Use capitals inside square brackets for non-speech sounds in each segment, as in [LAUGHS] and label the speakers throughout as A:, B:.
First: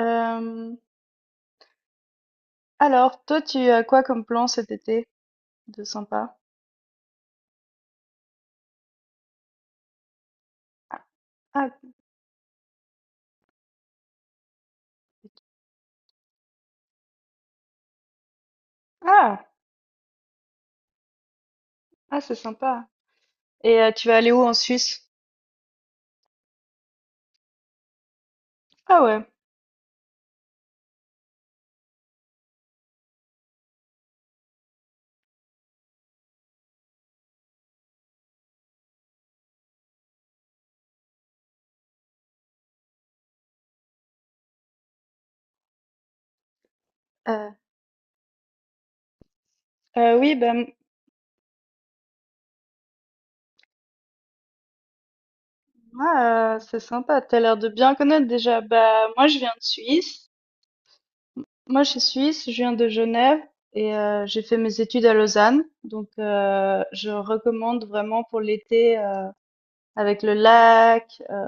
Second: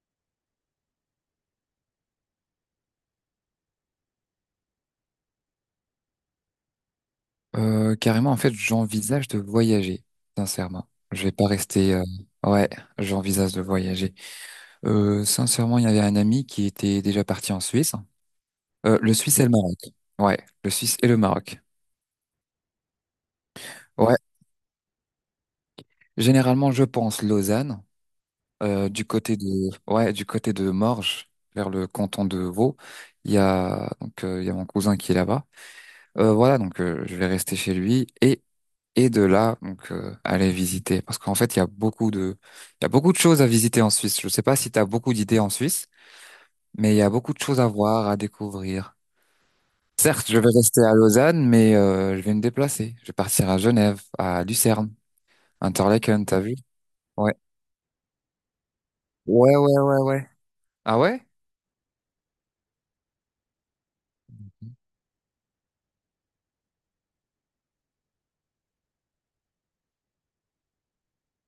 A: Euh, alors, toi, tu as quoi comme plan cet été de sympa?
B: Carrément, en fait, j'envisage de voyager, sincèrement.
A: Ah,
B: Je vais pas
A: ah,
B: rester. Ouais, j'envisage de voyager. Sincèrement, il y avait un ami qui était déjà parti en Suisse. Le Suisse et
A: ah,
B: le Maroc. Ouais, le Suisse et le Maroc.
A: ah, c'est sympa. Et tu vas
B: Ouais,
A: aller où en Suisse?
B: généralement, je pense Lausanne,
A: Ah
B: du
A: ouais.
B: côté de, ouais, du côté de Morges, vers le canton de Vaud. Il y a mon cousin qui est là-bas. Voilà, donc je vais rester chez lui et de là donc aller visiter parce qu'en fait il y a beaucoup de choses à visiter en Suisse. Je sais pas si tu as beaucoup d'idées en Suisse, mais il y a beaucoup de
A: Euh,
B: choses à voir, à découvrir. Certes,
A: oui,
B: je vais
A: ben
B: rester à Lausanne, mais je vais me déplacer. Je vais partir à Genève, à Lucerne, Interlaken, t'as
A: moi,
B: vu?
A: c'est sympa.
B: Ouais.
A: T'as l'air de bien connaître déjà. Bah moi, je viens
B: Ouais,
A: de
B: ouais, ouais, ouais.
A: Suisse.
B: Ah ouais?
A: Moi, je suis suisse. Je viens de Genève et j'ai fait mes études à Lausanne. Donc, je recommande vraiment pour l'été, avec le lac,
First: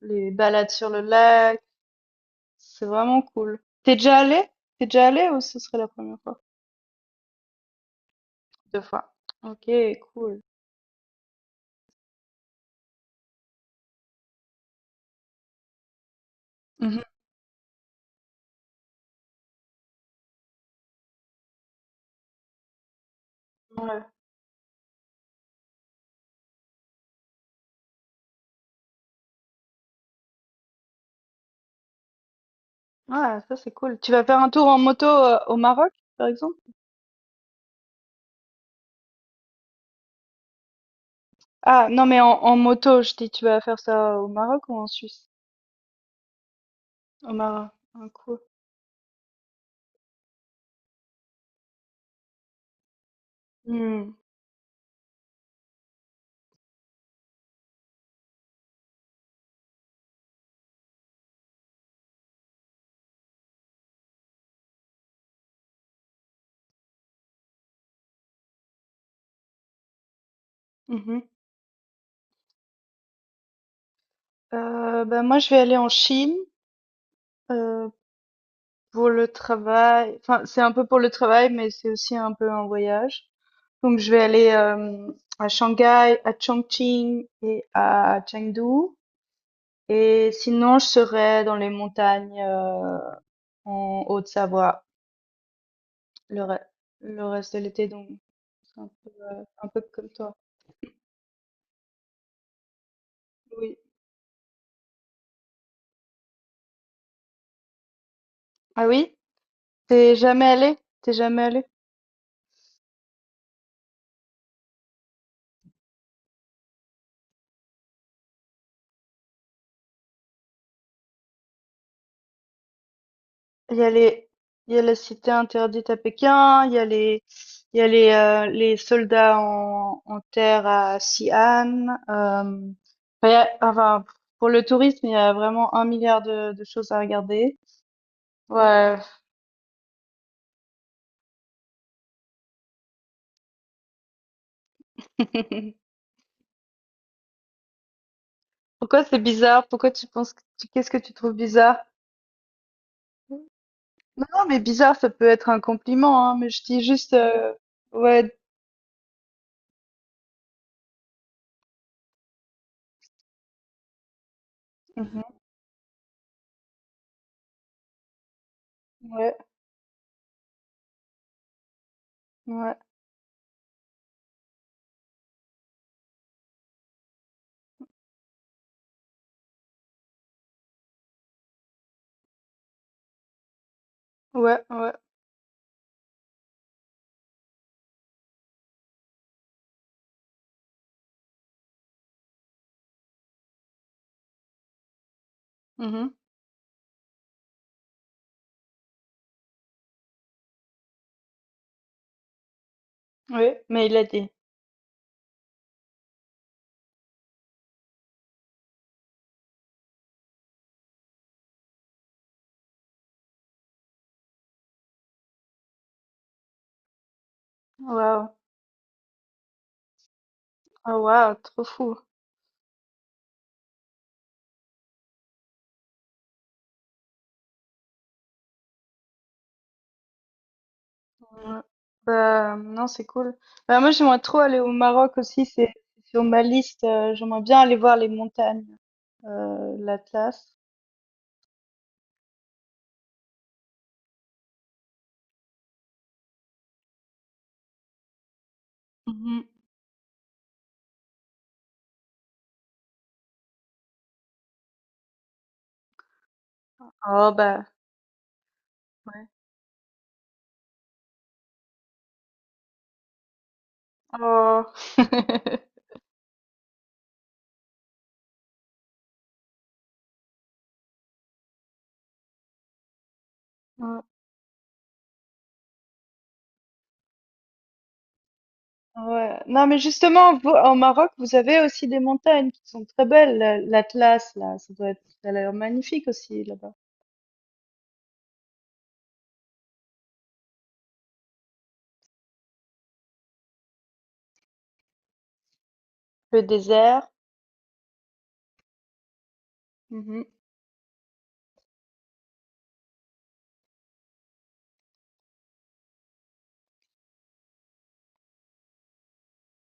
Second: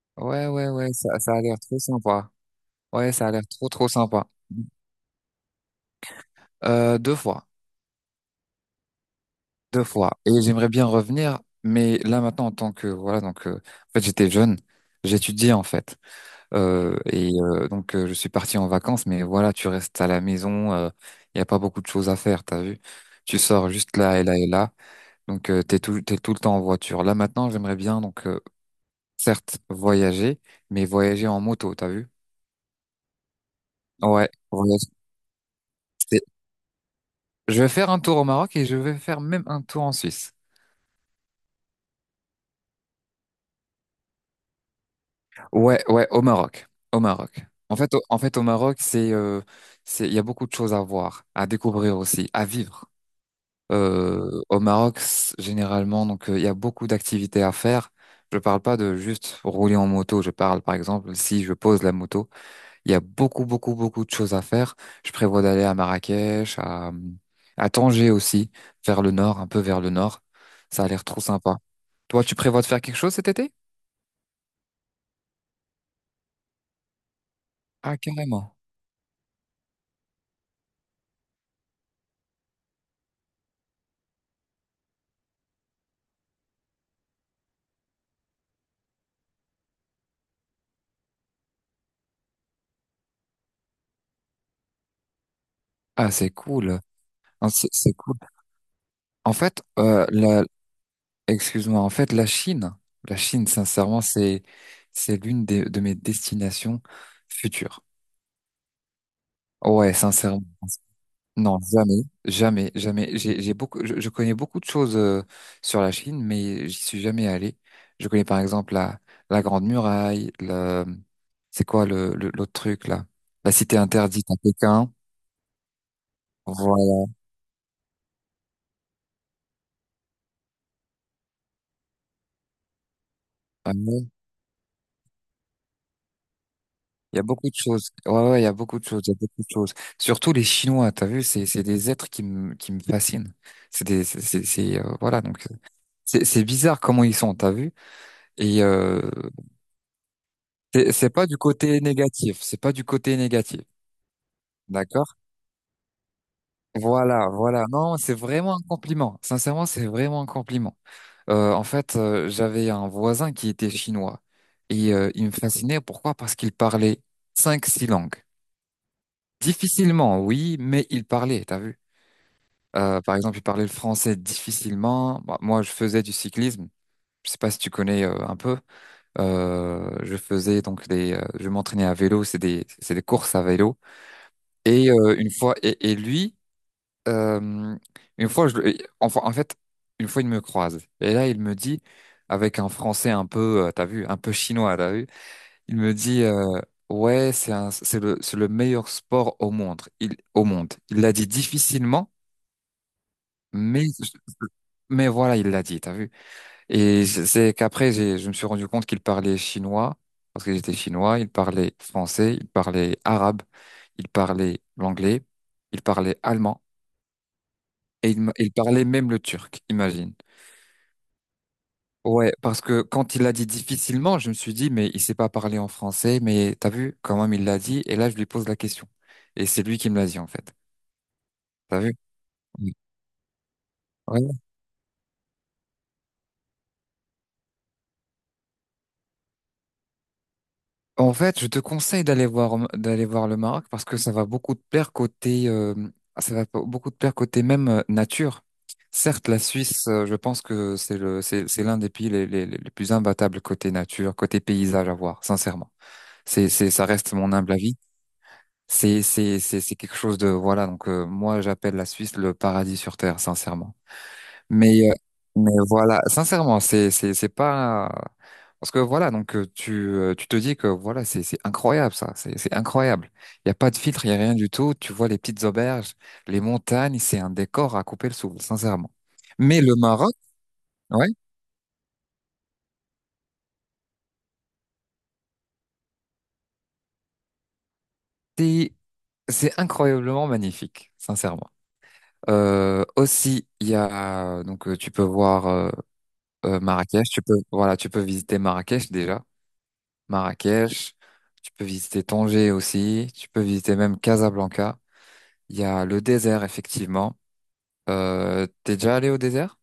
A: les
B: Ouais, ouais,
A: balades sur
B: ouais,
A: le
B: ça a l'air
A: lac.
B: trop sympa.
A: C'est
B: Ouais,
A: vraiment
B: ça a l'air
A: cool.
B: trop, trop
A: T'es déjà
B: sympa.
A: allé? T'es déjà allé ou ce serait la première fois?
B: Deux fois.
A: Deux fois. Ok,
B: Deux fois. Et
A: cool.
B: j'aimerais bien revenir, mais là maintenant en tant que voilà en fait j'étais jeune, j'étudiais en fait.
A: Mhm.
B: Et donc je suis parti en vacances, mais voilà tu restes à la maison, il y a pas beaucoup de choses à faire, t'as vu? Tu sors juste
A: Ouais.
B: là et là et là, donc t'es tout le temps en voiture. Là maintenant j'aimerais bien donc certes voyager, mais voyager en moto, t'as vu?
A: Ouais, ça c'est cool. Tu vas
B: Ouais,
A: faire un tour en
B: voyager.
A: moto au Maroc,
B: C'est-
A: par exemple?
B: Je vais faire un tour au Maroc et je vais faire même un tour en Suisse.
A: Ah, non, mais en moto, je dis, tu vas faire ça au Maroc ou en Suisse?
B: Ouais, ouais, au Maroc. Au
A: Au
B: Maroc.
A: Maroc.
B: En fait,
A: Ah, cool.
B: au Maroc, il y a beaucoup de choses à voir, à découvrir aussi, à vivre.
A: Hmm.
B: Au Maroc, généralement, donc, il y a beaucoup d'activités à faire. Je parle pas de juste rouler en moto. Je parle, par exemple, si je pose la moto, il y a beaucoup, beaucoup, beaucoup de choses à faire. Je prévois d'aller à Marrakech, à Tanger aussi, vers le nord, un peu vers le nord. Ça a l'air
A: Mhm.
B: trop sympa. Toi, tu prévois de faire quelque chose cet été?
A: Bah, moi, je vais aller en Chine euh,
B: Ah, carrément.
A: pour le travail. Enfin, c'est un peu pour le travail, mais c'est aussi un peu un voyage. Donc, je vais aller à Shanghai, à Chongqing et à Chengdu. Et sinon, je serai dans les montagnes en Haute-Savoie
B: Ah, c'est
A: le, re-
B: cool.
A: le
B: Ah,
A: reste de
B: C'est
A: l'été.
B: c'est
A: Donc,
B: cool.
A: c'est
B: En fait,
A: un peu comme toi.
B: excuse-moi, en fait, la Chine,
A: Oui.
B: sincèrement, c'est l'une de mes destinations futures.
A: Ah oui?
B: Ouais,
A: T'es
B: sincèrement.
A: jamais allé? T'es jamais
B: Non,
A: allé?
B: jamais, jamais, jamais. Je connais beaucoup de choses sur la Chine, mais j'y suis jamais allé. Je connais par exemple la Grande Muraille, c'est quoi l'autre truc là? La
A: Il
B: Cité
A: y a
B: interdite à
A: il y a
B: Pékin.
A: la cité interdite à Pékin, il y a
B: Voilà.
A: il y a les soldats en terre à Xi'an. Il y a-
B: Ah,
A: pour le tourisme, il y a vraiment un milliard de choses à
B: il y a beaucoup de
A: regarder.
B: choses. Ouais, ouais, il y a beaucoup de
A: Ouais.
B: choses. Il y a beaucoup de choses. Surtout les Chinois, t'as vu, c'est des êtres qui me fascinent. C'est des, c'est, voilà, donc,
A: [LAUGHS]
B: c'est bizarre comment ils sont, t'as vu. Et, euh,
A: Pourquoi c'est bizarre? Pourquoi tu penses que qu'est-ce
B: c'est
A: que
B: c'est
A: tu
B: pas
A: trouves
B: du
A: bizarre?
B: côté négatif. C'est pas du côté négatif.
A: Non, non, mais bizarre, ça
B: D'accord?
A: peut être un compliment, hein, mais je dis juste,
B: Voilà, voilà. Non, c'est
A: ouais,
B: vraiment un compliment. Sincèrement, c'est vraiment un compliment. En fait, j'avais un voisin qui était chinois. Et,
A: mhm,
B: il me fascinait. Pourquoi? Parce qu'il parlait cinq, six langues.
A: ouais,
B: Difficilement, oui, mais il parlait, t'as vu?
A: ouais,
B: Par exemple, il parlait le français difficilement. Bah, moi, je faisais du cyclisme. Je sais pas si tu connais un peu. Je faisais donc je m'entraînais à vélo. C'est des courses à vélo.
A: ouais,
B: Et
A: ouais,
B: une fois, et lui, euh, une fois, enfin, en fait, une fois, il me croise. Et là, il me dit, avec un français un peu, t'as vu, un peu chinois, t'as vu. Il me
A: mhm,
B: dit, ouais, c'est le meilleur sport au monde. Au monde. Il l'a dit difficilement.
A: ouais, mais il
B: Mais,
A: a dit,
B: mais voilà, il l'a dit, t'as vu? Et c'est qu'après, je me suis rendu compte qu'il parlait chinois, parce que j'étais chinois, il parlait français, il parlait arabe, il parlait l'anglais, il parlait allemand, et
A: waouh,
B: il parlait même le turc, imagine.
A: oh waouh, trop fou.
B: Ouais, parce que quand il l'a dit difficilement, je me suis dit, mais il sait pas parler en français, mais t'as vu, quand même, il l'a dit, et là, je lui pose la question. Et c'est lui qui me l'a dit, en fait.
A: Ouais.
B: T'as vu?
A: Bah, non, c'est cool. Bah, moi, j'aimerais trop
B: Oui.
A: aller au Maroc aussi. C'est sur ma liste. J'aimerais bien aller voir les montagnes, l'Atlas.
B: En fait, je te conseille d'aller voir le Maroc parce que ça va beaucoup te plaire côté même nature. Certes, la
A: Mhm.
B: Suisse, je pense que c'est le c'est l'un des pays les plus imbattables côté nature, côté paysage à voir, sincèrement. C'est ça reste
A: Oh,
B: mon humble
A: bah,
B: avis.
A: ouais.
B: C'est quelque chose de voilà, donc moi j'appelle la Suisse le paradis sur terre, sincèrement.
A: Oh.
B: Mais, euh, mais
A: [LAUGHS]
B: voilà, sincèrement, c'est pas. Parce que voilà, donc tu te dis que voilà, c'est incroyable ça, c'est incroyable. Il n'y a pas de
A: Ouais.
B: filtre, il n'y a rien du tout. Tu vois les petites auberges, les montagnes, c'est un décor à couper le souffle, sincèrement.
A: Ouais.
B: Mais
A: Non,
B: le
A: mais
B: Maroc,
A: justement, vous, en
B: ouais,
A: Maroc, vous avez aussi des montagnes qui sont très belles. L'Atlas, là, ça doit être, ça a l'air magnifique aussi, là-bas.
B: c'est, c'est incroyablement magnifique, sincèrement. Aussi, il y a, donc tu peux voir
A: Le désert.
B: Marrakech, voilà, tu peux visiter Marrakech déjà. Marrakech, tu peux visiter Tanger aussi, tu peux visiter même Casablanca. Il y a le désert, effectivement. T'es déjà allé au désert?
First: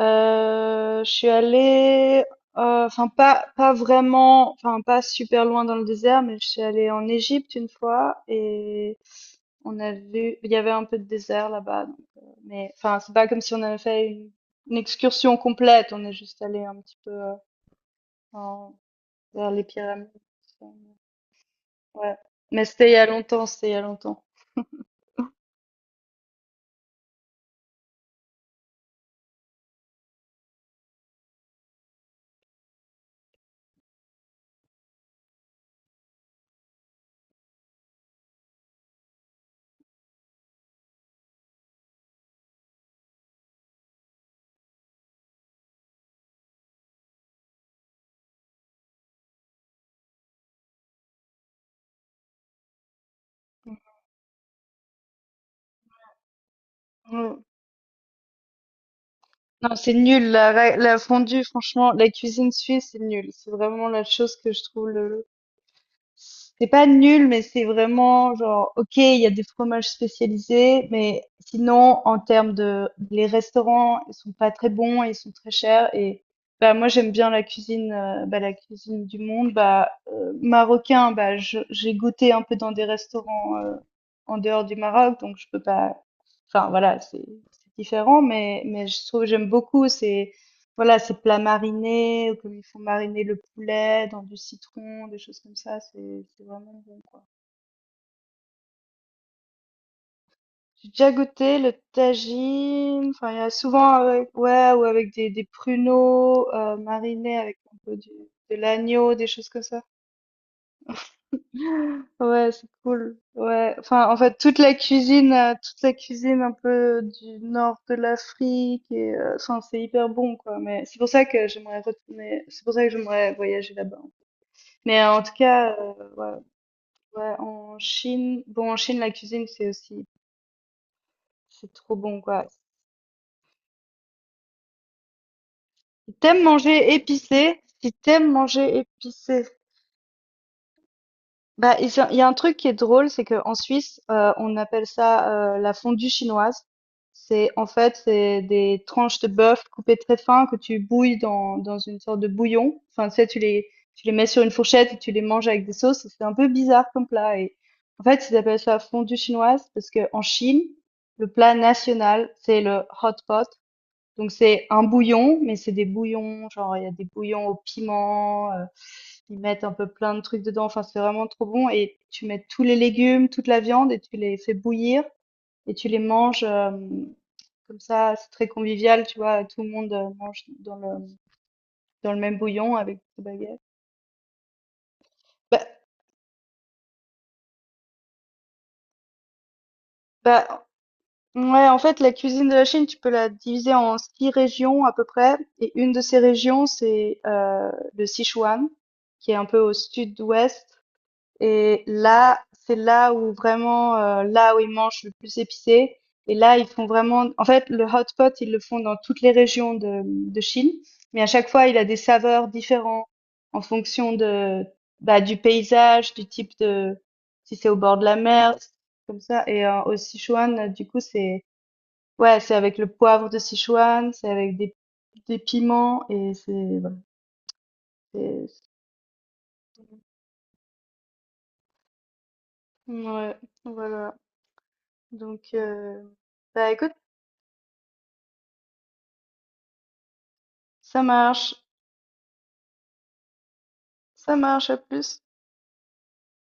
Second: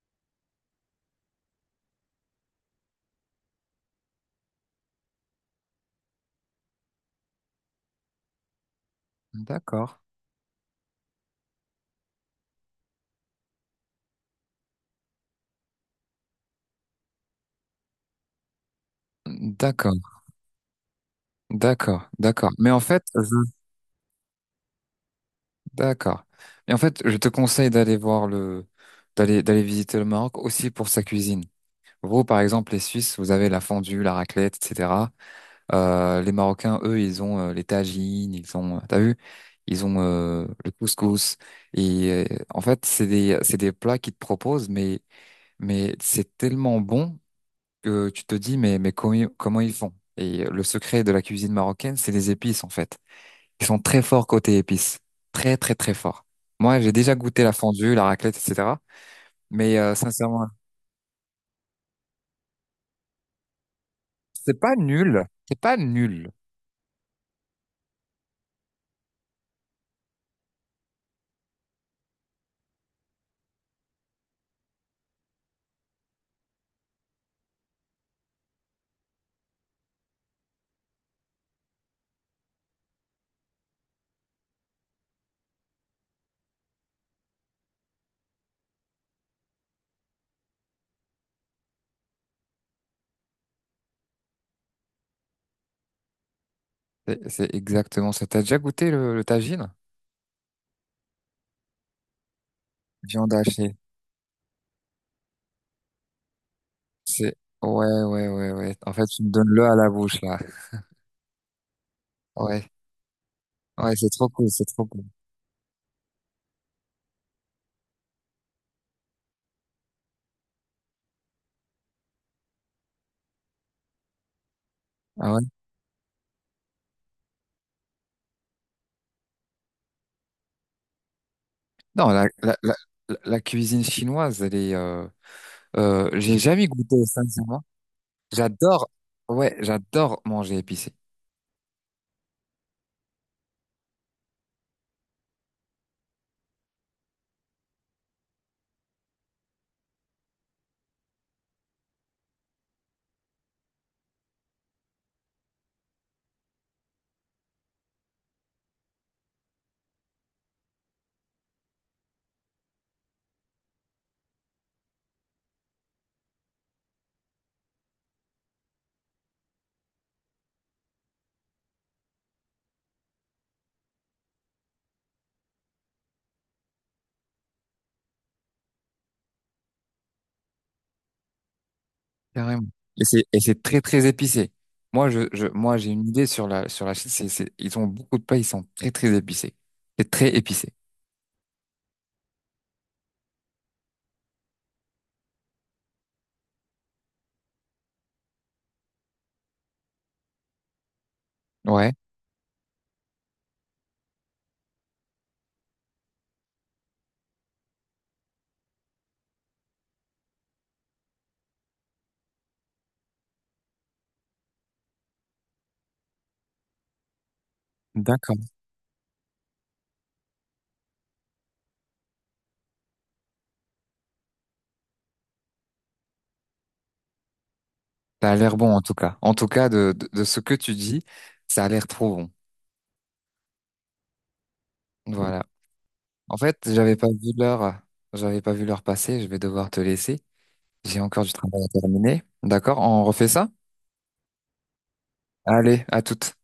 A: Je suis allée, enfin pas pas vraiment, enfin pas super loin dans le désert, mais je suis allée en Égypte une fois et on a
B: D'accord.
A: vu, il y avait un peu de désert là-bas, donc, mais enfin c'est pas comme si on avait fait une excursion complète, on est juste allé un petit peu en- vers les
B: D'accord,
A: pyramides, tout ça.
B: d'accord,
A: Ouais,
B: d'accord.
A: mais
B: Mais en
A: c'était il y a
B: fait,
A: longtemps, c'était il y a longtemps. Mmh.
B: d'accord. Mais en fait, je te conseille d'aller visiter le Maroc aussi pour sa cuisine. Vous, par exemple, les Suisses, vous avez la fondue, la raclette, etc. Les Marocains, eux, ils ont les tagines, ils ont, t'as vu, ils ont le couscous. Et en fait, c'est des plats qu'ils te proposent, mais c'est tellement bon que tu te dis, mais comment ils font? Et le secret de la cuisine marocaine, c'est les épices, en fait. Ils sont très forts côté épices, très, très, très forts. Moi, j'ai déjà
A: Mmh.
B: goûté la fondue, la raclette, etc.
A: Non,
B: Mais
A: c'est nul
B: sincèrement,
A: la fondue, franchement, la cuisine suisse, c'est nul. C'est vraiment la chose que
B: c'est
A: je
B: pas
A: trouve
B: nul,
A: le.
B: c'est pas nul.
A: C'est pas nul, mais c'est vraiment genre, OK, il y a des fromages spécialisés, mais sinon, en termes de, les restaurants, ils sont pas très bons, et ils sont très chers et, bah, moi, j'aime bien la cuisine, bah, la cuisine du monde, bah, marocain, bah, j'ai goûté un peu dans des restaurants, en dehors du Maroc, donc je peux pas, enfin, voilà, c'est différent, mais je trouve, que j'aime beaucoup, c'est, voilà, ces plats marinés, ou comme ils font mariner le poulet dans du citron, des choses comme ça, c'est vraiment bon.
B: C'est exactement ça. T'as déjà goûté le tagine?
A: J'ai déjà goûté le tagine, enfin
B: Viande
A: il y a
B: hachée.
A: souvent avec ouais ou avec des pruneaux
B: C'est
A: marinés avec un peu
B: Ouais,
A: du,
B: ouais, ouais,
A: de
B: ouais. En fait,
A: l'agneau,
B: tu
A: des
B: me
A: choses
B: donnes
A: comme
B: le à
A: ça.
B: la bouche là.
A: [LAUGHS] Ouais, c'est
B: Ouais,
A: cool. Ouais,
B: ouais,
A: enfin
B: c'est
A: en
B: trop
A: fait
B: cool, c'est trop cool.
A: toute la cuisine un peu du nord de l'Afrique et enfin c'est hyper bon quoi. Mais c'est pour ça que j'aimerais retourner, c'est pour ça que j'aimerais voyager là-bas. Mais en tout
B: Ah ouais?
A: cas, ouais, ouais, en Chine, bon, en Chine, la cuisine, c'est aussi, c'est trop
B: Non,
A: bon,
B: la,
A: quoi.
B: la, la, la la cuisine chinoise, elle est.
A: Si
B: J'ai
A: t'aimes
B: jamais
A: manger
B: goûté,
A: épicé,
B: sincèrement.
A: si t'aimes manger
B: J'adore,
A: épicé,
B: ouais, j'adore manger épicé,
A: bah, ils ont il y a un truc qui est drôle, c'est qu'en Suisse, on appelle ça, la fondue chinoise. C'est en fait, c'est des tranches de bœuf coupées très fin que tu bouilles dans une sorte de bouillon. Enfin, tu sais, tu les mets sur une fourchette et tu les manges avec des sauces et c'est un peu bizarre comme plat et en fait, ils appellent ça fondue chinoise parce que en Chine, le plat national, c'est le hot pot. Donc c'est un bouillon, mais c'est des bouillons, genre il y a des bouillons au piment, ils mettent un peu plein de trucs dedans, enfin c'est vraiment trop bon et tu mets tous les légumes, toute la viande et tu les fais bouillir et tu les manges comme ça, c'est très convivial, tu vois, tout le monde mange dans le même
B: carrément.
A: bouillon avec
B: Et
A: des
B: c'est et
A: baguettes.
B: c'est très très épicé. Moi,
A: Bah,
B: j'ai une idée sur la Chine. Ils ont beaucoup de plats, ils sont très très épicés. C'est très
A: bah
B: épicé.
A: ouais, en fait la cuisine de la Chine, tu peux la diviser en six régions à peu près et une de ces régions c'est le Sichuan qui est un peu au sud-ouest. Et
B: Ouais,
A: là, c'est là où vraiment, là où ils mangent le plus épicé. Et là, ils font vraiment, en fait, le hot pot, ils le font dans toutes les régions de Chine. Mais à chaque fois, il a des saveurs différentes en fonction de, bah, du paysage, du type de, si c'est au bord de la
B: d'accord.
A: mer, comme ça. Et au Sichuan, du coup, c'est, ouais, c'est avec le poivre de Sichuan, c'est avec des piments et c'est, voilà.
B: Ça a l'air
A: c'est-
B: bon en tout cas. En tout cas, de ce que tu dis, ça a l'air trop bon.
A: ouais, voilà. Donc,
B: Voilà. En fait,
A: bah écoute,
B: j'avais pas vu l'heure passer, je vais devoir te laisser. J'ai
A: ça
B: encore du
A: marche.
B: travail à terminer. D'accord, on refait ça?
A: Ça marche. À plus.
B: Allez, à toutes.